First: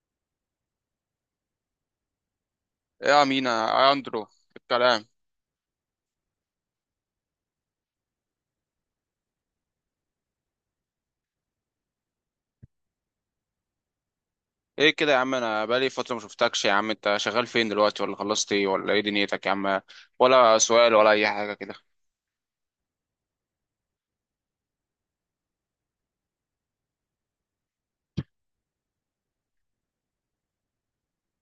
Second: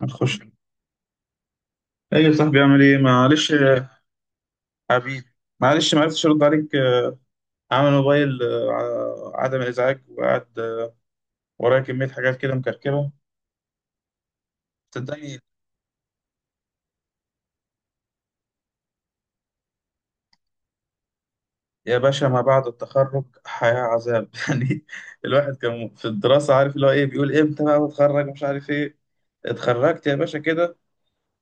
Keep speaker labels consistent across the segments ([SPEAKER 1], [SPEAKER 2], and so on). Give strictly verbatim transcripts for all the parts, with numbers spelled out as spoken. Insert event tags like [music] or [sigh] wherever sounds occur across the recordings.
[SPEAKER 1] هتخش ايه يا صاحبي اعمل ايه؟
[SPEAKER 2] ايه يا
[SPEAKER 1] معلش
[SPEAKER 2] مينا
[SPEAKER 1] يا
[SPEAKER 2] يا اندرو الكلام؟
[SPEAKER 1] حبيبي، معلش ما عرفتش ارد عليك، آه، عامل موبايل آه، ع- عدم الازعاج، وقعد آه، ورايا كميه حاجات كده مكركبه.
[SPEAKER 2] ايه كده يا عم؟
[SPEAKER 1] صدقني
[SPEAKER 2] انا بقالي فتره ما شفتكش يا عم. انت شغال فين دلوقتي، ولا خلصت ايه، ولا ايه دنيتك يا عم؟ ولا سؤال ولا اي حاجه كده؟
[SPEAKER 1] يا باشا، ما بعد التخرج حياه عذاب [laughs] يعني. الواحد كان في الدراسه عارف اللي هو ايه، بيقول امتى بقى اتخرج، مش عارف ايه. اتخرجت يا باشا كده،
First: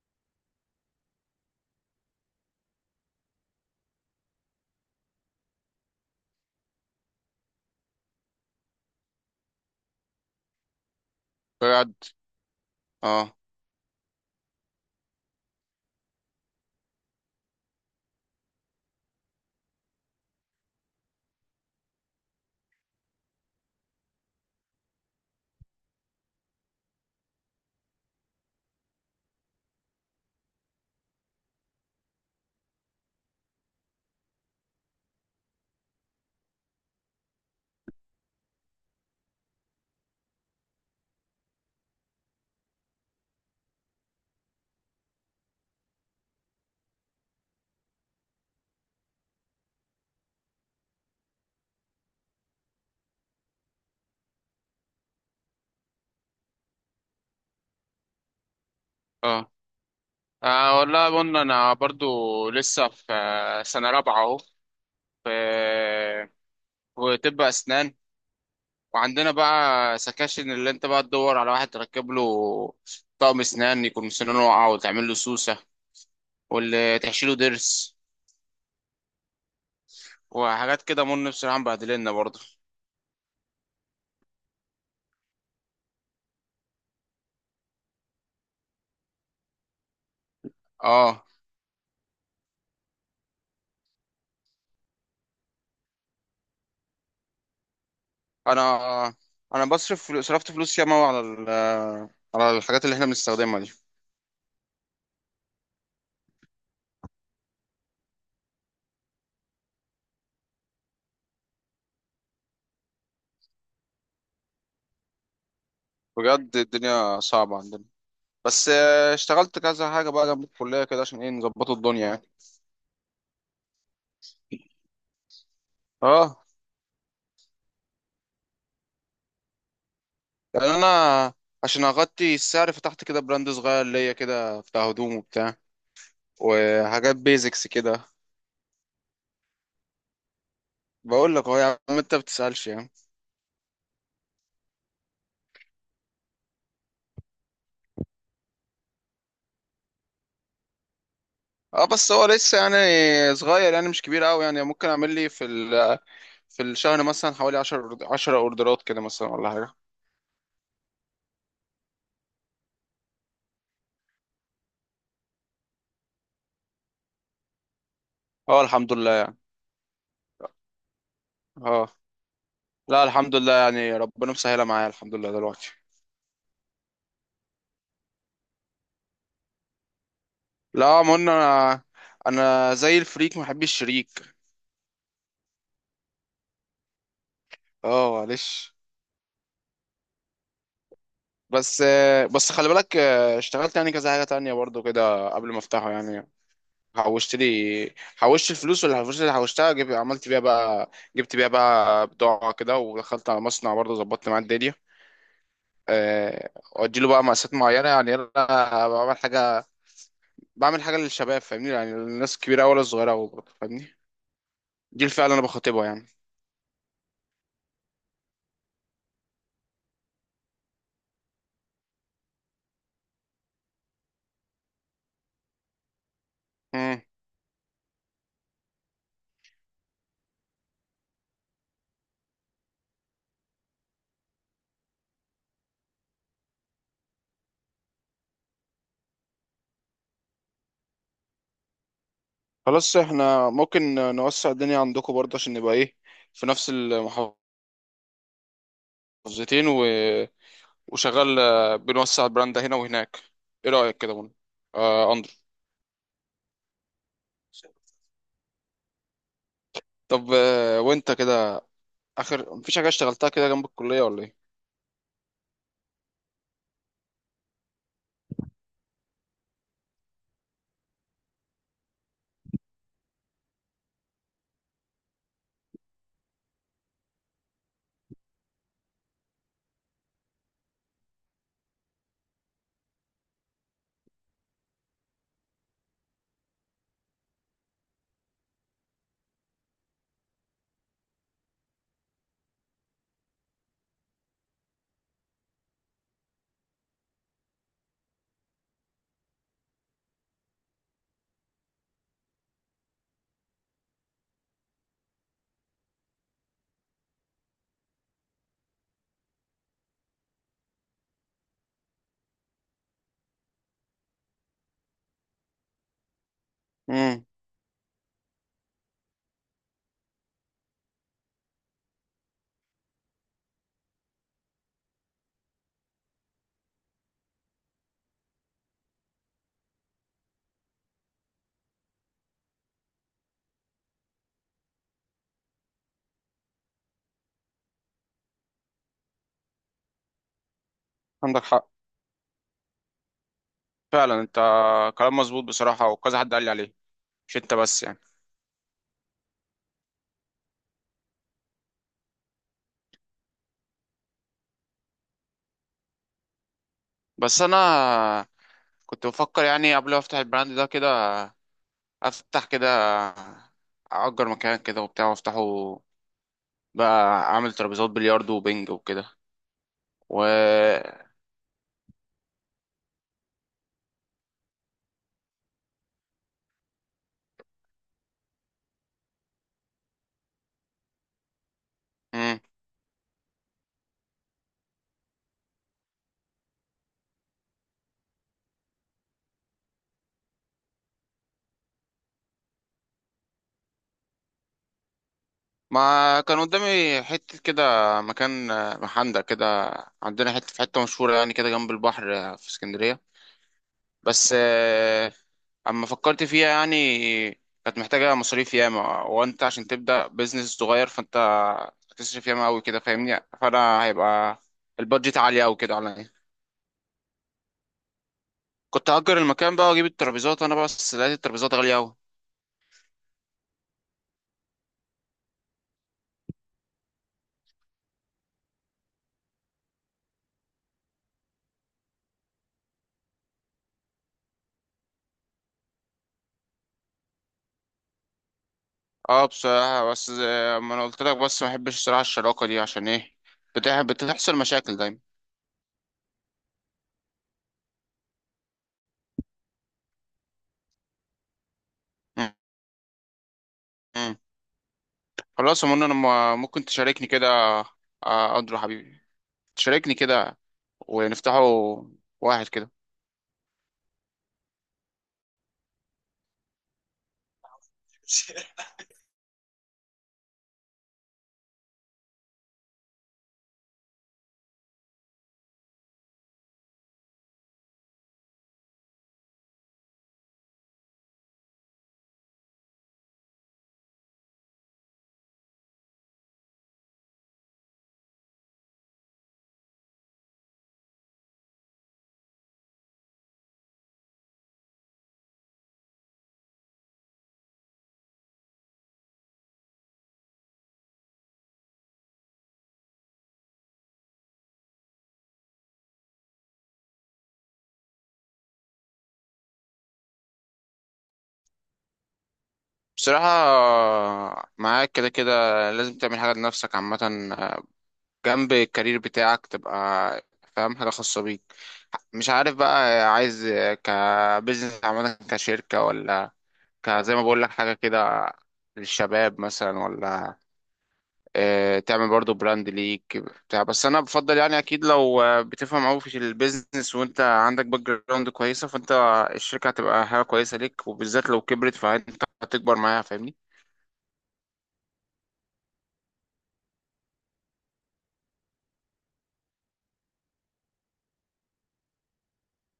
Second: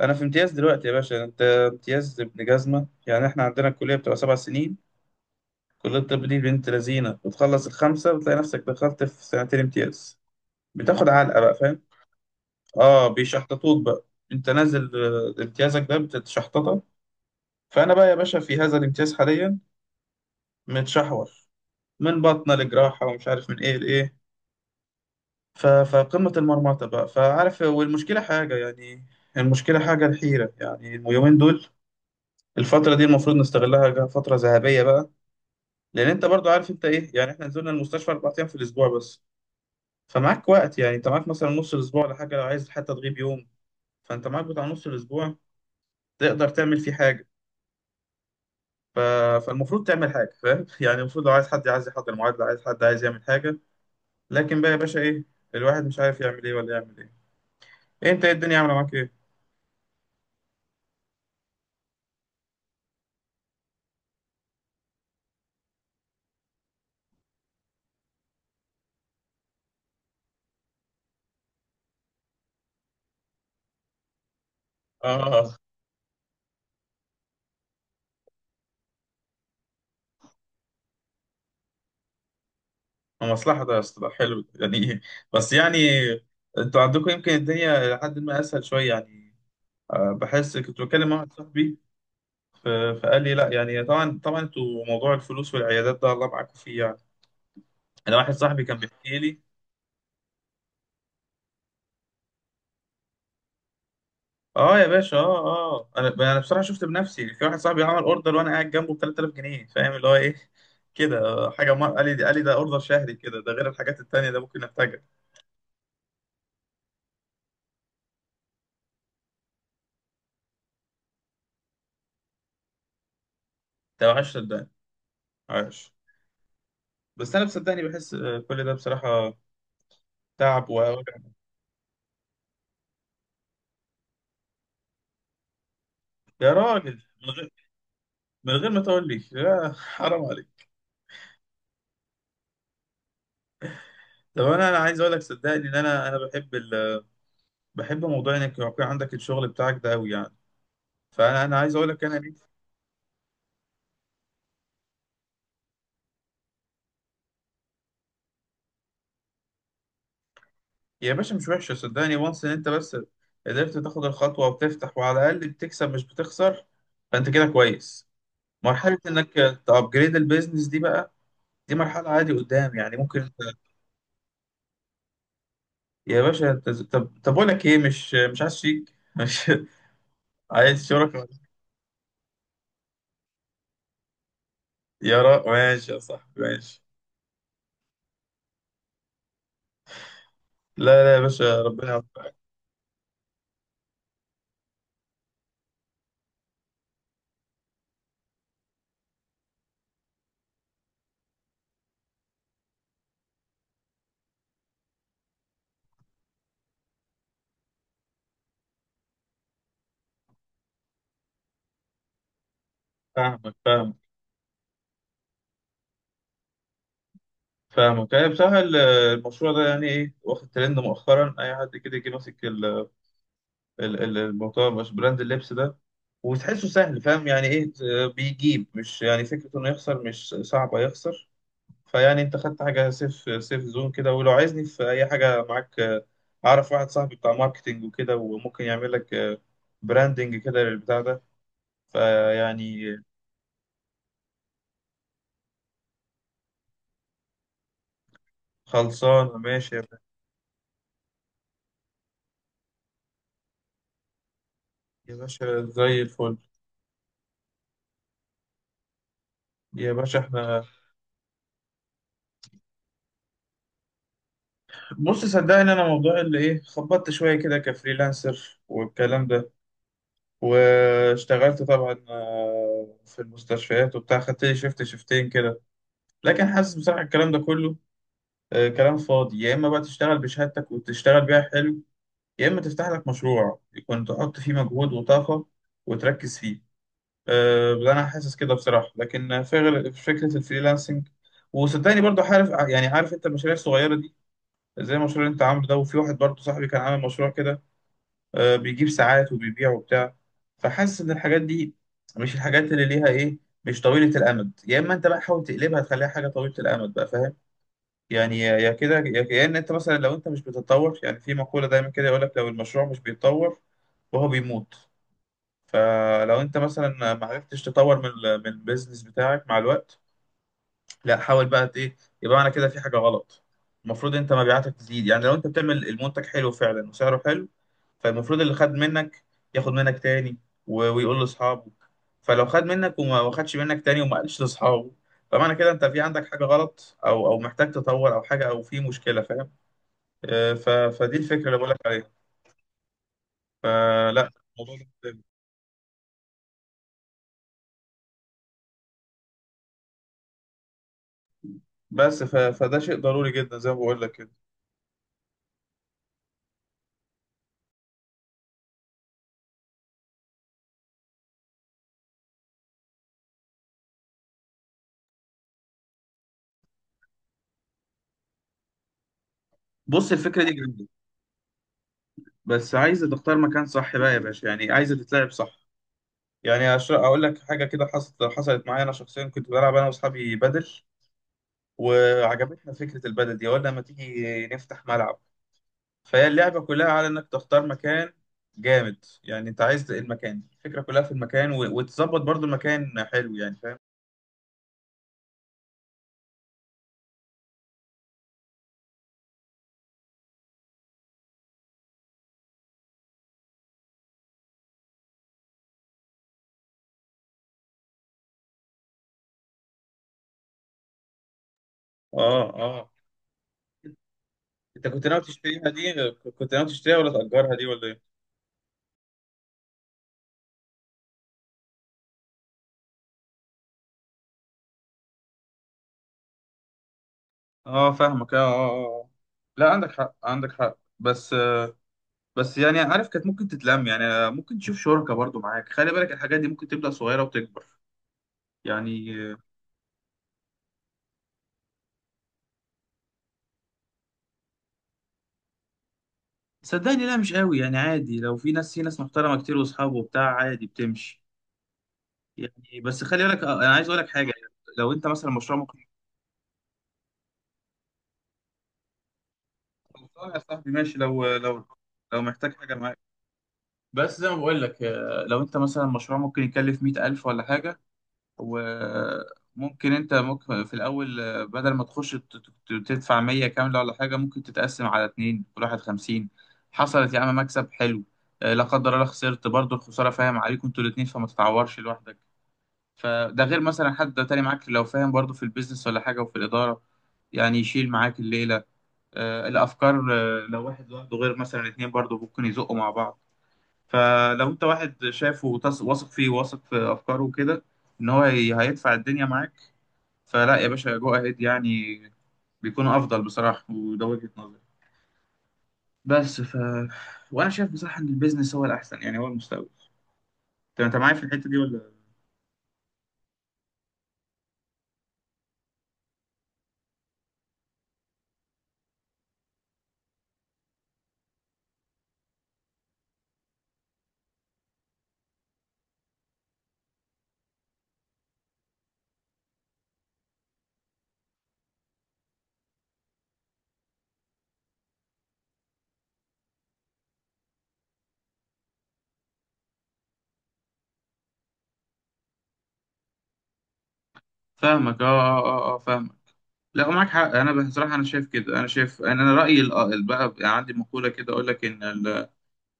[SPEAKER 1] انا في امتياز دلوقتي يا باشا. انت امتياز ابن جزمه، يعني احنا عندنا الكليه بتبقى سبع سنين. كليه الطب دي بنت لذينه، بتخلص الخمسه بتلاقي نفسك دخلت في سنتين امتياز، بتاخد علقه بقى، فاهم؟
[SPEAKER 2] بجد.
[SPEAKER 1] اه
[SPEAKER 2] اه
[SPEAKER 1] بيشحططوك بقى. انت نازل، آه، امتيازك ده بتتشحططك. فانا بقى يا باشا في هذا الامتياز حاليا متشحور، من بطنه لجراحه ومش عارف من ايه لايه. ف- فقمه المرمطه بقى، فعارف، والمشكله حاجه يعني، المشكله حاجه الحيره يعني. اليومين دول، الفتره دي المفروض نستغلها، جا- فتره ذهبيه بقى، لان انت برضو عارف انت ايه. يعني احنا نزلنا المستشفى اربع ايام في الاسبوع بس، فمعاك وقت. يعني انت معاك مثلا نص الاسبوع ولا حاجه، لو عايز حتى تغيب يوم فانت معاك بتاع نص الاسبوع تقدر تعمل فيه حاجة. ف... فالمفروض تعمل حاجة، فاهم؟ [laughs] يعني المفروض لو عايز حد عايز يحضر معادلة، عايز حد عايز يعمل حاجة. لكن بقى يا باشا إيه، الواحد مش عارف يعمل إيه ولا يعمل إيه. إيه أنت، إيه الدنيا عاملة معاك إيه؟
[SPEAKER 2] اه آه، والله قلنا انا برضو لسه في آه، سنه رابعه اهو، في في طب اسنان. وعندنا بقى سكاشن اللي انت بقى تدور على واحد تركب له طقم اسنان، يكون سنانه واقعه وتعمل له
[SPEAKER 1] آه.
[SPEAKER 2] سوسه، واللي تحشيله ضرس، وحاجات كده. من بصراحه مبهدلنا برضه.
[SPEAKER 1] مصلحة ده يا اسطى، ده حلو ده يعني [laughs] إيه؟ بس يعني أنتوا عندكم يمكن الدنيا لحد ما أسهل شوية يعني. آه، بحس كنت بكلم
[SPEAKER 2] اه،
[SPEAKER 1] واحد صاحبي، ف- فقال لي لا، يعني طبعا طبعا انتوا موضوع الفلوس والعيادات ده الله معاكم فيه يعني. انا واحد
[SPEAKER 2] انا
[SPEAKER 1] صاحبي كان بيحكي لي.
[SPEAKER 2] انا بصرف فلو- صرفت فلوس ياما أوي على ال- على الحاجات اللي احنا بنستخدمها دي.
[SPEAKER 1] اه يا باشا، اه اه. انا انا بصراحه شفت بنفسي في واحد صاحبي عمل اوردر وانا قاعد جنبه ب تلات تلاف جنيه، فاهم اللي هو ايه كده. آه، حاجه مر... قال لي، قال لي ده اوردر شهري كده، ده غير الحاجات التانيه ده ممكن احتاجها.
[SPEAKER 2] بجد الدنيا صعبة عندنا. بس آه، اشتغلت كذا حاجة بقى جنب الكلية كده عشان ايه، نظبطوا الدنيا يعني.
[SPEAKER 1] ده عاش صدقني، عاش.
[SPEAKER 2] اه.
[SPEAKER 1] بس انا بصدقني بحس آه، كل ده بصراحه
[SPEAKER 2] يعني
[SPEAKER 1] تعب
[SPEAKER 2] انا
[SPEAKER 1] ووجع.
[SPEAKER 2] عشان اغطي السعر فتحت كده براند صغير ليا كده، بتاع هدوم وبتاع
[SPEAKER 1] يا راجل
[SPEAKER 2] وحاجات
[SPEAKER 1] من غير،
[SPEAKER 2] بيزكس كده.
[SPEAKER 1] من غير ما تقول لي، يا حرام عليك!
[SPEAKER 2] بقول لك اهو يا عم، انت بتسألش يعني.
[SPEAKER 1] طب انا انا عايز اقول لك صدقني ان انا انا بحب ال... بحب موضوع انك يكون عندك الشغل بتاعك ده قوي يعني. فانا انا عايز
[SPEAKER 2] اه
[SPEAKER 1] اقول لك
[SPEAKER 2] بس
[SPEAKER 1] انا،
[SPEAKER 2] هو لسه يعني صغير، يعني مش كبير قوي، يعني ممكن اعمل لي في ال- في الشهر مثلا حوالي 10 10 اوردرات كده مثلا ولا حاجة.
[SPEAKER 1] يا باشا مش وحشة صدقني. وانس ان انت بس قدرت تاخد الخطوة وتفتح، وعلى الأقل بتكسب مش بتخسر، فانت كده كويس.
[SPEAKER 2] اه الحمد
[SPEAKER 1] مرحلة انك
[SPEAKER 2] لله.
[SPEAKER 1] تأبجريد البيزنس دي بقى، دي
[SPEAKER 2] اه
[SPEAKER 1] مرحلة عادي قدام يعني
[SPEAKER 2] لا
[SPEAKER 1] ممكن
[SPEAKER 2] الحمد
[SPEAKER 1] انت.
[SPEAKER 2] لله، يعني ربنا مسهلها معايا الحمد لله دلوقتي.
[SPEAKER 1] يا باشا انت ز- طب طب اقول لك ايه، مش مش عايز شيك، مش [laughs] عايز
[SPEAKER 2] لا ما
[SPEAKER 1] شركة؟
[SPEAKER 2] قلنا انا، انا زي الفريك ما بحبش الشريك.
[SPEAKER 1] يا را ماشي يا صاحبي ماشي،
[SPEAKER 2] اه معلش.
[SPEAKER 1] لا لا يا باشا
[SPEAKER 2] بس،
[SPEAKER 1] ربنا يوفقك.
[SPEAKER 2] بس خلي بالك اشتغلت يعني كذا حاجة تانية برضو كده قبل ما افتحه يعني. حوشت لي، حوشت الفلوس، واللي الفلوس اللي حوشتها جب... عملت بيها بقى، جبت بيها بقى بضاعة كده. ودخلت على مصنع برضه، ظبطت معاه الدنيا. أه... اديله بقى مقاسات معينة. يعني انا بعمل حاجة، بعمل حاجة للشباب فاهمني، يعني الناس الكبيرة ولا الصغيرة برضه
[SPEAKER 1] فاهمك
[SPEAKER 2] فاهمني.
[SPEAKER 1] فاهمك
[SPEAKER 2] دي الفئة اللي انا بخاطبها يعني.
[SPEAKER 1] فاهمك يعني. بصراحة ال- المشروع ده يعني ايه، واخد ترند مؤخرا، اي حد كده يجي ماسك ال- ال- الموضوع مش براند اللبس ده وتحسه سهل،
[SPEAKER 2] مم.
[SPEAKER 1] فاهم يعني ايه؟ ت- بيجيب، مش يعني فكرة انه يخسر، مش صعبة يخسر. فيعني انت خدت حاجة سيف، سيف زون كده. ولو عايزني في اي حاجة معاك، آه، اعرف واحد صاحبي بتاع ماركتينج وكده، وممكن يعمل لك آه، براندنج كده للبتاع ده.
[SPEAKER 2] خلاص
[SPEAKER 1] فيعني
[SPEAKER 2] احنا ممكن نوسع الدنيا عندكم برضه عشان نبقى ايه، في نفس المحافظتين.
[SPEAKER 1] خلصان ماشي يا باشا.
[SPEAKER 2] و... وشغال آه، بنوسع البراند هنا وهناك. ايه رأيك كده من، آه،
[SPEAKER 1] يا
[SPEAKER 2] اندرو؟
[SPEAKER 1] باشا زي الفل. يا باشا
[SPEAKER 2] طب
[SPEAKER 1] احنا،
[SPEAKER 2] آه، وانت كده اخر مفيش حاجة اشتغلتها كده جنب الكلية ولا ايه؟
[SPEAKER 1] بص صدقني انا موضوع اللي ايه، خبطت شوية كده كفريلانسر والكلام ده، واشتغلت طبعا آه، في المستشفيات وبتاع، خدت لي شيفت شيفتين كده، لكن حاسس بصراحة الكلام ده كله آه، كلام فاضي. يا إما بقى تشتغل بشهادتك وتشتغل بيها حلو، يا إما تفتح لك مشروع يكون تحط فيه مجهود وطاقة وتركز فيه. آه، ده أنا حاسس كده بصراحة. لكن في غير- فكرة الفريلانسنج، وصدقني برضو عارف يعني، عارف انت المشاريع الصغيرة دي، زي المشروع اللي انت عامله ده. وفي واحد برضو صاحبي كان عامل مشروع كده، آه، بيجيب ساعات وبيبيع وبتاع. فحاسس ان الحاجات دي مش الحاجات اللي ليها ايه، مش طويلة الامد. يا اما انت بقى حاول تقلبها تخليها حاجة طويلة الامد بقى، فاهم يعني؟ يا يا كده يا يا ان انت مثلا لو انت مش بتتطور، يعني في مقولة دايما كده يقول لك لو المشروع مش بيتطور فهو بيموت. فلو انت مثلا
[SPEAKER 2] امم
[SPEAKER 1] ما عرفتش تطور من ال- من البيزنس بتاعك مع الوقت، لا حاول بقى ت- ايه، يبقى انا كده في حاجه غلط. المفروض انت مبيعاتك تزيد، يعني لو انت بتعمل المنتج حلو فعلا وسعره حلو، فالمفروض اللي خد منك ياخد منك تاني و- ويقول لاصحابه. فلو خد منك وما ما خدش منك تاني وما قالش لاصحابه، فمعنى كده انت في عندك حاجه غلط او او محتاج تطور او حاجه او في مشكله، فاهم؟ آه، ف- فدي
[SPEAKER 2] عندك
[SPEAKER 1] الفكره اللي
[SPEAKER 2] حق،
[SPEAKER 1] بقول لك عليها.
[SPEAKER 2] فعلا
[SPEAKER 1] فلا،
[SPEAKER 2] انت
[SPEAKER 1] الموضوع ده
[SPEAKER 2] كلام
[SPEAKER 1] مهم.
[SPEAKER 2] مظبوط بصراحة، وكذا حد قال لي عليه مش انت بس يعني.
[SPEAKER 1] بس ف- فده شيء ضروري جدا زي ما بقول لك كده.
[SPEAKER 2] بس انا كنت بفكر يعني قبل ما افتح البراند ده كده، افتح كده اجر مكان كده وبتاع وافتحه بقى، اعمل ترابيزات بلياردو وبنج وكده.
[SPEAKER 1] بص
[SPEAKER 2] و
[SPEAKER 1] الفكره دي جامده، بس عايزه تختار مكان صح بقى يا باشا، يعني عايزه تتلعب صح. يعني أش- اقول لك حاجه كده، حصلت حصلت معايا انا شخصيا. كنت بلعب انا واصحابي بدل،
[SPEAKER 2] مم.
[SPEAKER 1] وعجبتنا فكره البدل دي، قلنا ما تيجي نفتح ملعب. فهي اللعبه كلها على انك تختار مكان جامد، يعني انت عايز المكان، الفكره كلها في المكان، و... وتظبط برضو المكان حلو، يعني فاهم.
[SPEAKER 2] ما كان قدامي حتة كده، مكان آه، محندق كده عندنا، حتة في حتة مشهورة يعني كده جنب البحر آه، في اسكندرية. بس آه، اما فكرت فيها يعني، كانت محتاجة مصاريف ياما. وانت عشان تبدأ بيزنس صغير فانت هتصرف
[SPEAKER 1] اه
[SPEAKER 2] ياما قوي كده
[SPEAKER 1] اه،
[SPEAKER 2] فاهمني. فانا هيبقى
[SPEAKER 1] انت كنت
[SPEAKER 2] البادجت
[SPEAKER 1] ناوي
[SPEAKER 2] عالية قوي
[SPEAKER 1] تشتريها
[SPEAKER 2] كده
[SPEAKER 1] دي،
[SPEAKER 2] عليا.
[SPEAKER 1] كنت ناوي تشتريها ولا تأجرها دي ولا ايه؟
[SPEAKER 2] كنت هأجر المكان بقى واجيب الترابيزات انا، بس لقيت الترابيزات غالية اوي.
[SPEAKER 1] اه فاهمك، اه اه آه. لا عندك حق، عندك حق. بس بس يعني عارف، كانت ممكن تتلم يعني، ممكن تشوف شركة برضو معاك، خلي بالك الحاجات دي ممكن تبدأ صغيرة وتكبر يعني.
[SPEAKER 2] اه بصراحة بس زي ما انا قلت لك، بس ما بحبش الصراحة الشراكة دي، عشان ايه؟ بتح- بتحصل مشاكل دايما.
[SPEAKER 1] صدقني لا، مش قوي يعني عادي، لو في ناس، في ناس محترمة كتير واصحابه وبتاع عادي بتمشي
[SPEAKER 2] م-
[SPEAKER 1] يعني. بس خلي بالك، آه، انا عايز اقول لك
[SPEAKER 2] م.
[SPEAKER 1] حاجة. يعني لو انت مثلا مشروع
[SPEAKER 2] خلاص يا
[SPEAKER 1] ممكن،
[SPEAKER 2] منى انا، م- ممكن تشاركني كده، آه، اندرو حبيبي، تشاركني
[SPEAKER 1] خلصان يا
[SPEAKER 2] كده
[SPEAKER 1] صاحبي ماشي. لو
[SPEAKER 2] ونفتحه
[SPEAKER 1] لو لو
[SPEAKER 2] واحد
[SPEAKER 1] محتاج
[SPEAKER 2] كده.
[SPEAKER 1] حاجة معاك، بس زي ما بقول لك، آه، لو انت مثلا مشروع ممكن يكلف مئة الف ولا حاجة، وممكن انت ممكن في الاول، آه، بدل ما تخش ت- ت- تدفع ميه كامله ولا حاجه، ممكن تتقسم على اتنين، كل واحد خمسين. حصلت يا عم، مكسب حلو. آه، لا قدر الله خسرت، برضه الخساره فاهم عليكم انتوا الاتنين، فما تتعورش لوحدك. فده غير مثلا حد تاني معاك لو فاهم برضه في البيزنس ولا حاجه وفي الاداره، يعني يشيل معاك الليله، آه، الافكار. آه، لو واحد لوحده غير مثلا اتنين، برضه ممكن يزقوا مع بعض. فلو انت واحد شافه وتص- واثق فيه، واثق في افكاره وكده، ان هو هي- هيدفع الدنيا معاك، فلا يا باشا جو اهيد يعني، بيكون افضل بصراحه. وده وجهه نظري. بس ف وانا شايف بصراحه ان البيزنس هو الاحسن، يعني هو المستقبل. انت انت معايا في الحته دي ولا؟
[SPEAKER 2] بصراحة آه، معاك كده كده، لازم تعمل حاجة لنفسك عامة، آه، جنب الكارير بتاعك، تبقى فاهم حاجة خاصة بيك. مش عارف بقى، عايز كبزنس عامة كشركة، ولا كزي ما بقول لك حاجة كده للشباب مثلا، ولا آه، تعمل برضو براند ليك بتاع. بس انا بفضل يعني، اكيد لو آه، بتفهم قوي في البيزنس وانت عندك باك جراوند كويسة، فانت الشركة هتبقى حاجة كويسة ليك، وبالذات لو كبرت فانت هتكبر معاها فاهمني.
[SPEAKER 1] فاهمك اه اه اه, آه فاهمك لا معاك حق. انا بصراحه انا شايف كده، انا شايف، انا أنا رايي ال- آه، ال- بقى يعني عندي مقوله كده اقول لك ان ال-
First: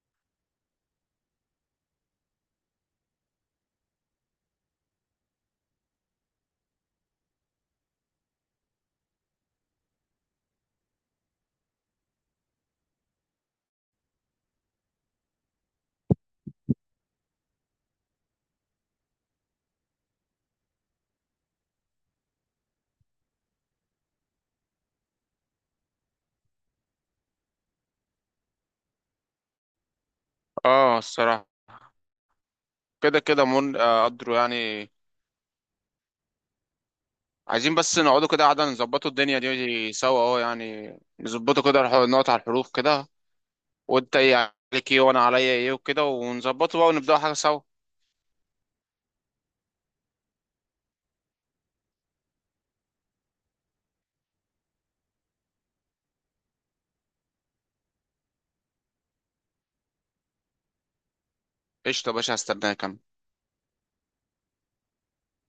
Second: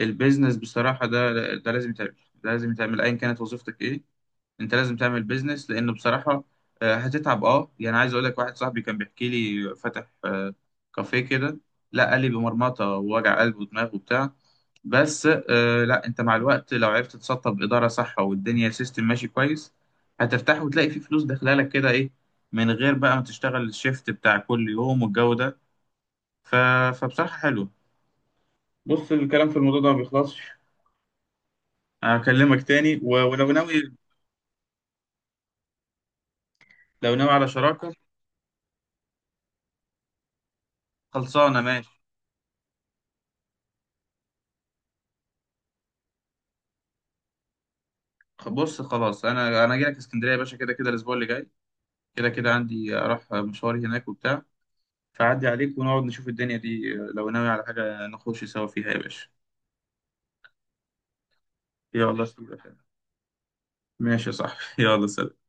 [SPEAKER 1] البيزنس بصراحه، ده ده لازم يتعمل، ده لازم يتعمل ايا كانت وظيفتك ايه. انت لازم تعمل بيزنس، لان بصراحه آه، هتتعب اه. يعني عايز اقول لك، واحد صاحبي كان بيحكي لي فاتح آه، كافيه كده، لا قال لي بمرمطه ووجع قلب ودماغ وبتاع. بس آه، لا انت مع الوقت لو عرفت تسطب اداره صح، والدنيا سيستم ماشي كويس، هترتاح وتلاقي في فلوس داخله لك كده ايه، من غير بقى ما تشتغل الشيفت بتاع كل يوم والجو ده. ف... فبصراحه حلو. بص الكلام في الموضوع ده ما بيخلصش،
[SPEAKER 2] اه الصراحة
[SPEAKER 1] هكلمك تاني. و-
[SPEAKER 2] كده كده
[SPEAKER 1] ولو ناوي،
[SPEAKER 2] من، آه، قدروا يعني،
[SPEAKER 1] لو ناوي على
[SPEAKER 2] عايزين
[SPEAKER 1] شراكه،
[SPEAKER 2] بس نقعدوا كده قعدة نظبطوا الدنيا دي سوا اه يعني.
[SPEAKER 1] خلصانه
[SPEAKER 2] نظبطوا كده،
[SPEAKER 1] ماشي.
[SPEAKER 2] نقعد على الحروف كده، وانت ايه عليك ايه، وانا عليا ايه، وكده ونظبطه بقى ونبدأ حاجة سوا.
[SPEAKER 1] خ- بص خلاص، انا انا جاي لك اسكندريه يا باشا، كده كده الاسبوع اللي جاي كده كده عندي اروح مشواري هناك وبتاع، فعدي عليك ونقعد نشوف الدنيا دي، لو ناوي على حاجه نخش سوا فيها يا باشا.
[SPEAKER 2] قشطة يا
[SPEAKER 1] يلا
[SPEAKER 2] باشا،
[SPEAKER 1] سلام،
[SPEAKER 2] هستناك انا.
[SPEAKER 1] ماشي يا صاحبي [laughs] يلا سلام.